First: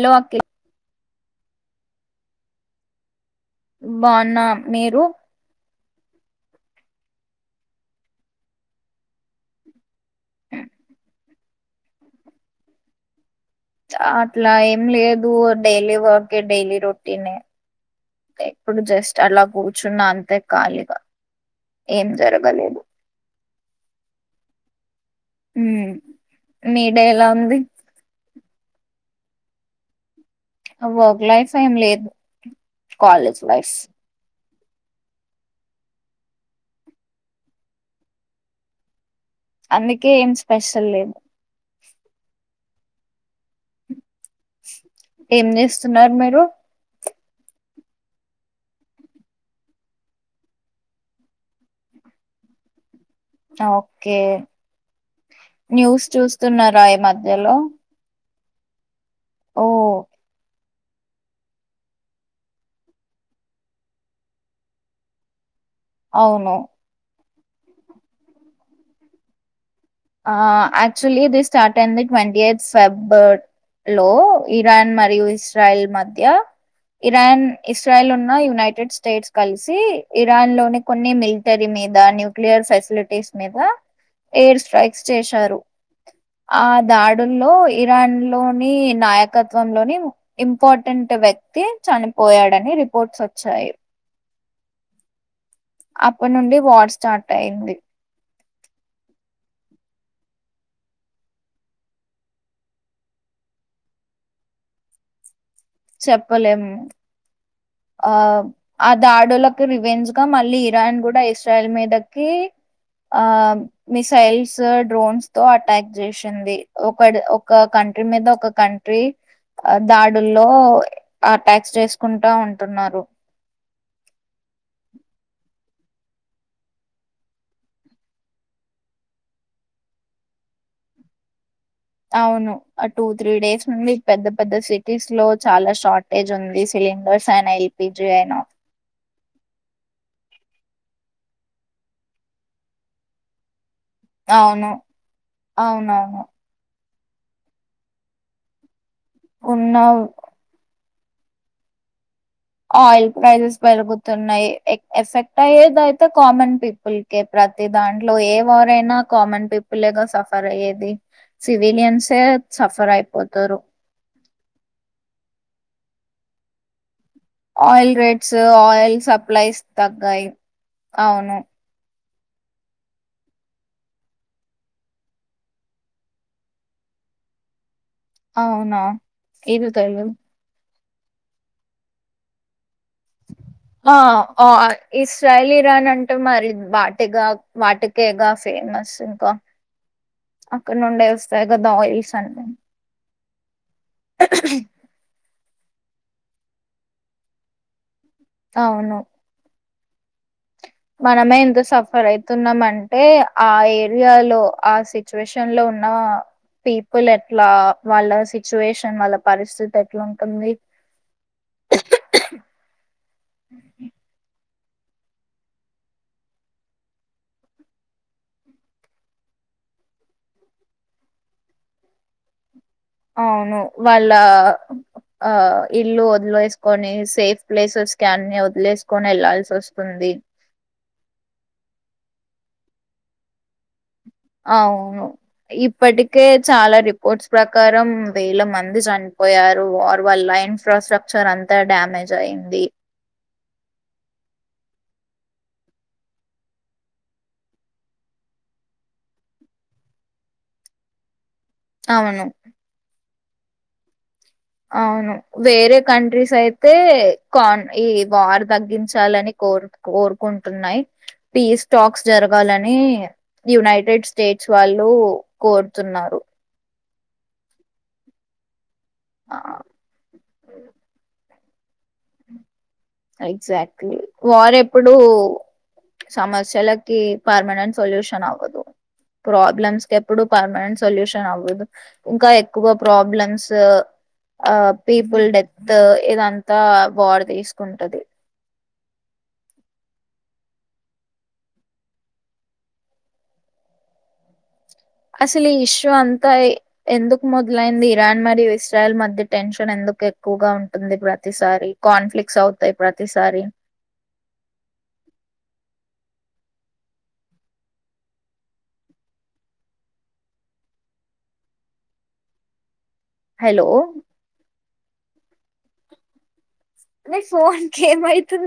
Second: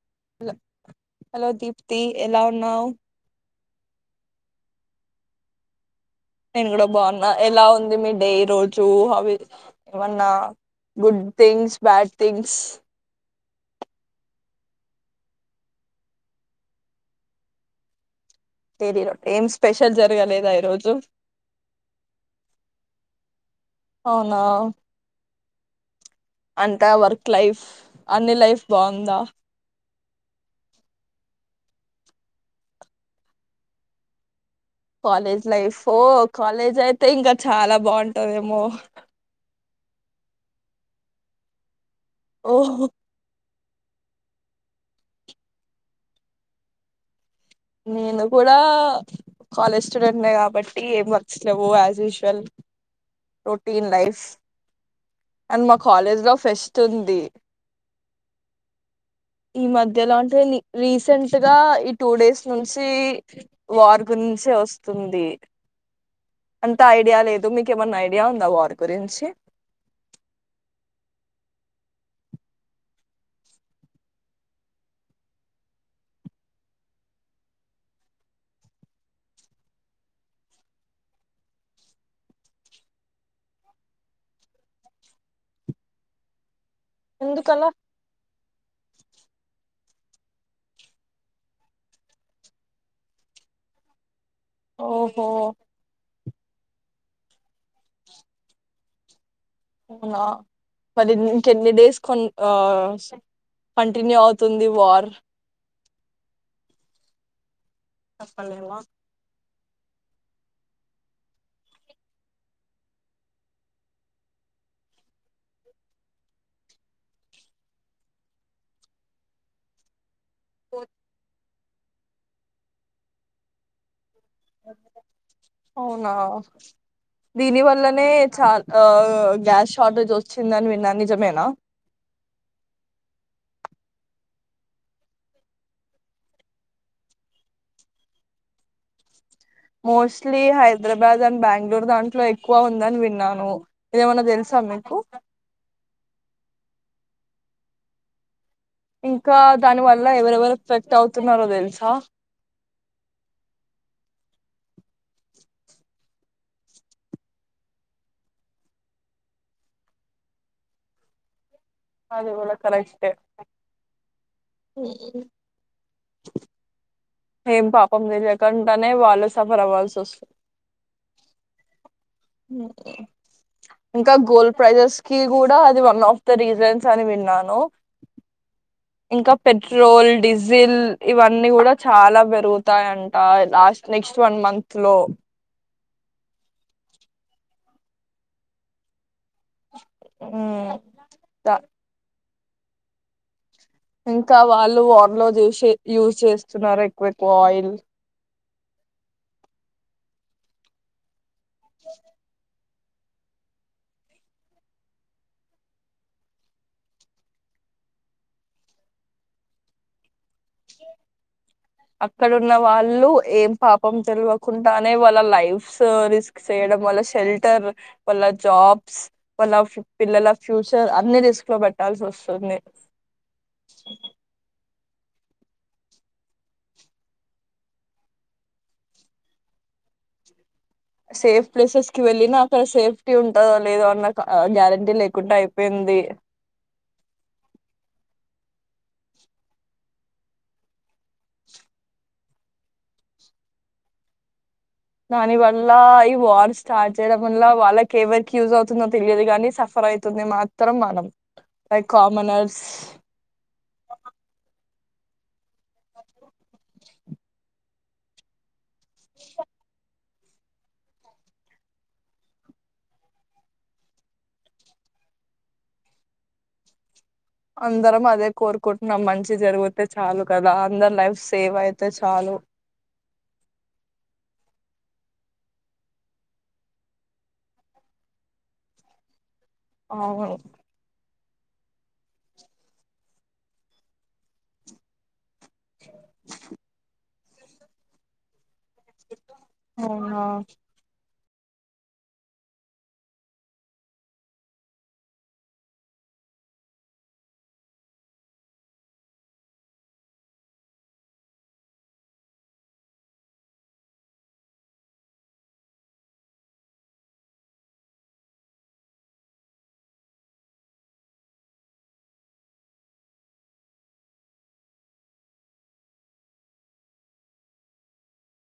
లో కిల hello hello Deepti ఎలా ఉన్నావ్ బాన్నా మీరు నేను గూడా బావున్నా ఎలా ఉంది మీ డే ఈ రోజు హవ్ ఇవన్నా గుడ్ థింగ్స్ బ్యాడ్ థింగ్స్ ఛ అట్లా ఏం లేదు డైయిలీ వర్కె డైలీ రోటీన్ ఏ ఇప్పుడు తెలియదు జస్ట్ అలా ఏం స్పెషల్ కూర్చున్న అంతే జరగలేదా ఈరోజు ఖాళీగా ఏం జరగలేదు అవునా మ్మ్. అంత మీ డే ఎలా వర్క్ ఉంది లైఫ్ అన్ని లైఫ్ బాందా వర్క్ లైఫ్ ఏం లేదు కాలేజ్ లైఫ్ కాలేజ్ లైఫో కాలేజ్ అయితే ఇంకా చాలా బావుంటందేమో అందుకే ఏం స్పెషల్ లేదు ఓహో ఏం చేస్తున్నారు మీరు నేను కూడా కాలేజ్ స్టూడెంట్నే కాబట్టి ఏం వర్క్స్ లేవు as usual routine okay life and మా న్యూస్ కాలేజ్ లో ఫెస్ట్ చూస్తున్నారా ఈ ఉంది మధ్యలో ఈ ఓ మధ్యలో అంటే రీసెంట్ గా ఈ టూ డేస్ నుంచి వార్ గురించే వస్తుంది అవును అంత ఐడియా లేదు మీకు ఏమన్నా ఐడియా ఉందా వార్ గురించి ఆ ఆక్చుల్లీ ఇది స్టార్ట్ అయింది ట్వంటీ ఎయిత్ ఫెబ్ లో ఇరాన్ మరియు ఇస్రాయిల్ మధ్య ఇరాన్ ఇస్రాయిల్ ఉన్న యునైటెడ్ స్టేట్స్ కలిసి ఇరాన్ లోని కొన్ని మిలిటరీ మీద న్యూక్లియర్ ఫెసిలిటీస్ మీద ఎయిర్ స్ట్రైక్ చేశారు ఆ దాడుల్లో ఎందుకలా ఇరాన్ లో నీ నాయకత్వంలోని ఇంపార్టెంట్ వ్యక్తి చనిపోయాడని రిపోర్ట్స్ వచ్చాయి అఎప్ ఓహో అప్పటి నుండి వార్ స్టార్ట్ అయింది అవునా మరి ఇంకెన్ని డేస్ కొన్ని ఆ కంటిన్యూ అవుతుంది వార్ చెప్పలేము ఆవ్ చెప్పలేమా ఆ దాడుల గు వెంజ్గా మళ్ళీ ఇరాన్ కూడా ఇస్రాయిల్ మీదకి ఆ మిసైల్స్ డ్రోన్స్ తో అటాక్ జేసింది ఒక ఒక క క మీద ఒక కంట్రీ ద రల్లో ఆట్యాక్స్ చేసుకుంటా ఉంటున్నారు అవునా దీని వల్లనే చాలా గ్యాస్ షార్టేజ్ వచ్చిందని విన్నా నిజమేనా అవును ఆ టూ త్రీ డేస్ నుండి పెద్ద పెద్ద సిటీస్ లో చాలా షార్టేజ్ ఉంది సిండర్స్ అయిన ఎల్పిపీజీ అయిన మోస్ట్లీ హైదరాబాద్ అండ్ బెంగళూరు దాంట్లో ఎక్కువ ఉందని విన్నాను ఇదిమన్నా తెలుసా అవును మీకు అవునవును ఇంకా దాని ఉన్న వల్ల ఎవరెవరు ఎఫెక్ట్ అవుతున్నారో తెలుసా ఆయిల్ ప్రైజెస్ పెరుగుతున్నాయి ఎఫెక్ట్ అయ్యేది అయితే కామన్ పీపుల్ క ప్రతి దాంట్లో ఏ వారైనా కామన్ పీపుల్గా సఫర్ అయ్యేది సివిలియన్సే అది కూడా సఫర్ కరెక్టే అయిపోతారు ఏం ఆయిల్ పాపం రేట్స్ తెలియకంటనే ఆయిల్ వాళ్ళు సప్లైస్ సఫర్ అవ్వాల్సి తగ్గాయి వస్తుంది అవును అహ ఇంకా గోల్డ్ ప్రైజెస్ కి కూడా అది వన్ ఆఫ్ ద రీజన్స్ అని విన్నాను అవునా ఇంకా ఇది పెట్రోల్ తెలీదు డీజిల్ ఇవన్నీ కూడా చాలా పెరుగుత వతాయంట లాస్ట్ ఆ నెక్స్ట్ వన్ ఆ మంత్ లో ఇస్రాయల్ ఇరాన్ అంటే మరి వాటిగా వాటికేగా ఫేమస్ ఇంకా అక్కడ ఉమ్, నుండే వస్తాయి కదా ఆయిల్స్ అన్న ఇంకా వాళ్ళు వార్ లో చూసి యూస్ చేస్తున్నారు ఎక్కువ ఎక్కువ ఆయిల్ అవును మనమే ఇంత సఫర్ అవుతున్నాం అంట అంటే ఆ ఏరియాలో ఆ సిచ్యువేషన్ లో ఉన్న పీపుల్ ఎట్లా వాళ్ళ సిచ్యువేషన్ వాళ్ళ పరిస్థితి ఎట్లా ఉంటుంది అక్కడ ఉన్న వాళ్ళు ఏం పాపం తెలవకుండానే వాళ్ళ లైఫ్స్ రిస్క్స్ వాళ్ళ షెల్టర్ వాళ్ళ జాబ్స్ వాళ్ళ పిల్లల ఫ్యూచర్ అన్ని రిస్క్ లో పెట్టాల్సి వస్తుంది అవును వాళ్ళ ఆ ఇల్లు వదిలే వసుకొని సేఫ్ ప్లేసెస్ కి అన్ని వదిలేసుకొని వెళ్లాల్సి వస్తుంది ఉంది సేఫ్ ప్లేసెస్ కి వెళ్ళిన అక్కడ సేఫ్టీ ఉంటందా లేదో అన్న గ్యారంటీ అవును లేకుండా అయిపోయింది ఇప్పటికే చాలా రిపోర్ట్స్ ప్రకారం వేల మంది చనిపోయారు వార్ వాళ్ళ ఇన్ఫ్రాస్ట్రక్చర్ అంతా డ్యామేజ్ జయింది దాని వల్ల ఈ వార్ స్టార్ట్ చేయడం వల్ల వాళ్ళకి ఎవరికి యూజ్ అవుతుందో తెలియదు కానీ సఫర్ సఫర్ అవుతుంది మాత్రం మనం లైక్ అవును కామెనర్స్ అవును వేరే కంట్రీస్ అయితే కాన్ ఈ వార్ తగ్గించాలని కోరు కోరుకుంటున్నాయి ఈ స్టాక్స్ జరగాలని యునైటెడ్ స్టేట్స్ వాళ్ళు కోరుతున్నారు అందరం అదే కోరుకుంటున్నాం మంచి ఆ జరిగితే చాలు కదా అందరు లైఫ్ సేవ్ అయితే చాలు ఎగ్జాక్ట్లీ వార్ ఎప్పుడు సమస్యలకి పర్మనెంట్ సొల్యూషన్ అవదు ప్రాబ్లమ్స్ కి ఎప్పుడు అవును పర్మనంట్ సొల్యూషన్ అవదు ఇంకా ఎక్కువ ప్రాబ్లమ్స్ పీపుల్ డెత్ ఇదంతా వార్ తీసుకుంటది అవున అసలు ఈ ఇష్యూ అంతా ఎందుకు మొదలైంది ఇరాన్ మరియు ఇస్రాయల్ మధ్య టెన్షన్ ఎందుకు ఎందుకు ఎక్కువగా ఉంటుంది ప్రతిసారి కాన్ఫ్లిక్స్ అవుతాయి ప్రతిసారి హలో నీ ఫోన్ కేమయతు